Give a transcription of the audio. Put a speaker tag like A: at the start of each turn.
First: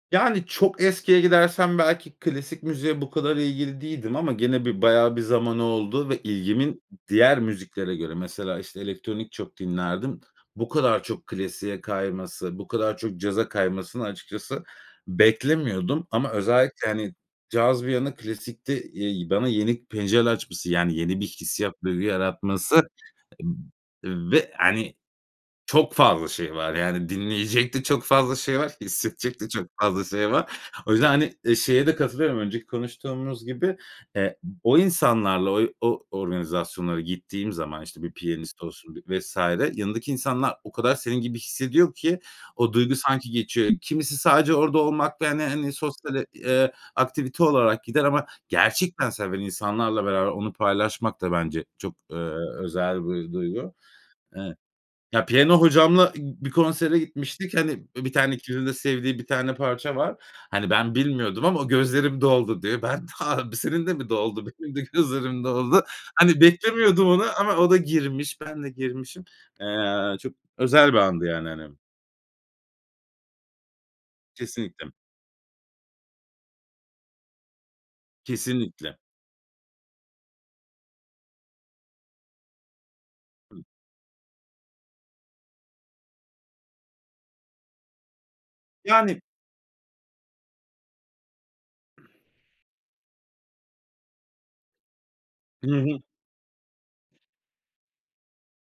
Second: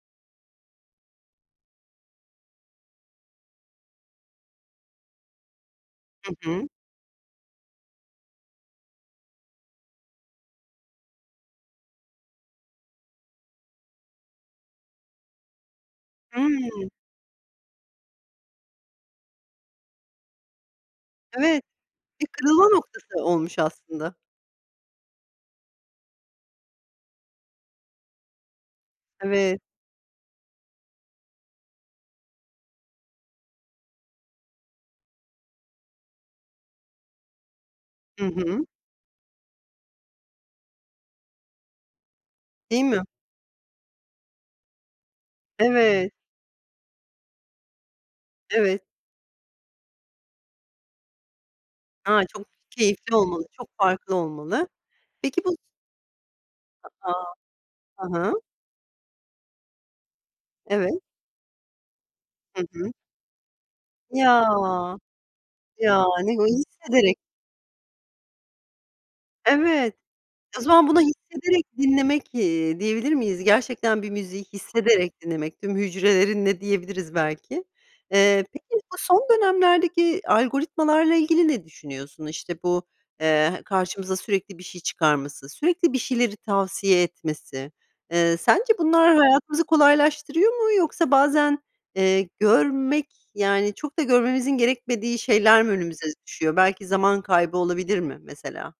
A: Yani, çok eskiye gidersem, belki klasik müziğe bu kadar ilgili değildim ama gene bir bayağı bir zamanı oldu ve
B: Hı hı.
A: ilgimin d diğer müziklere göre mesela işte elektronik çok dinlerdim. Bu kadar çok klasiğe kayması, bu kadar çok caza kaymasını, açıkçası beklemiyordum ama özellikle,
B: Hımm.
A: hani, caz bir yana hani klasikte, eee, bana yeni pencereler açması, yani, yeni bir
B: Evet,
A: hissiyat duygu
B: bir kırılma
A: yaratması
B: noktası olmuş aslında.
A: b ve hani çok fazla şey var yani dinleyecek de çok fazla şey var, hissedecek de
B: Evet.
A: çok fazla şey var. O yüzden, hani, eee, şeye de katılıyorum önceki konuştuğumuz gibi. Eee, o insanlarla oy o organizasyonlara gittiğim zaman, işte bir
B: Hı
A: piyanist
B: hı.
A: olsun, bir vs. yanındaki insanlar o kadar senin gibi hissediyor ki o
B: Değil
A: duygu
B: mi?
A: sanki geçiyor. Kimisi sadece orada olmakta, hani, hani,
B: Evet.
A: sosyal et eee, aktivite olarak gider ama
B: Evet.
A: gerçekten seven insanlarla beraber onu paylaşmak da bence çok, eee,
B: A. Çok
A: özel
B: keyifli
A: bir
B: olmalı, çok
A: duygu.
B: farklı
A: Iıı,
B: olmalı.
A: ya
B: Peki bu s
A: piyano hocamla i bir
B: A,
A: konsere
B: a!
A: gitmiştik. Hani, i, bir
B: Hı
A: tane
B: hı.
A: ikilinin de sevdiği bir tane parça var. Hani, ben
B: Evet.
A: bilmiyordum ama o: "Gözlerim
B: Hı
A: doldu diyor."
B: hı.
A: Ben ha b "Senin de mi
B: Ya!
A: doldu? Benim de gözlerim doldu."
B: Ya ne
A: Hani,
B: gu
A: beklemiyordum
B: hissederek
A: onu ama o da girmiş. Ben de girmişim.
B: Evet.
A: Eee, çok
B: O zaman,
A: özel bir
B: bunu
A: andı yani
B: hissederek
A: hani.
B: dinlemek, eee, diyebilir miyiz? Gerçekten bir müziği
A: Kesinlikle.
B: hissederek dinlemek, tüm hücrelerinle diyebiliriz belki. Eee, peki bu
A: Kesinlikle.
B: son dönemlerdeki algoritmalarla ilgili ne düşünüyorsun? İşte bu, eee, karşımıza sürekli bir şey çıkarması, sürekli bir şeyleri tavsiye etmesi. Eee, sence bunlar
A: Yani.
B: hayatımızı kolaylaştırıyor mu yoksa bazen, eee, görmek, yani çok da görmemizin gerekmediği şeyler mi
A: Hı hı.
B: önümüze düşüyor? Belki zaman kaybı olabilir mi mesela?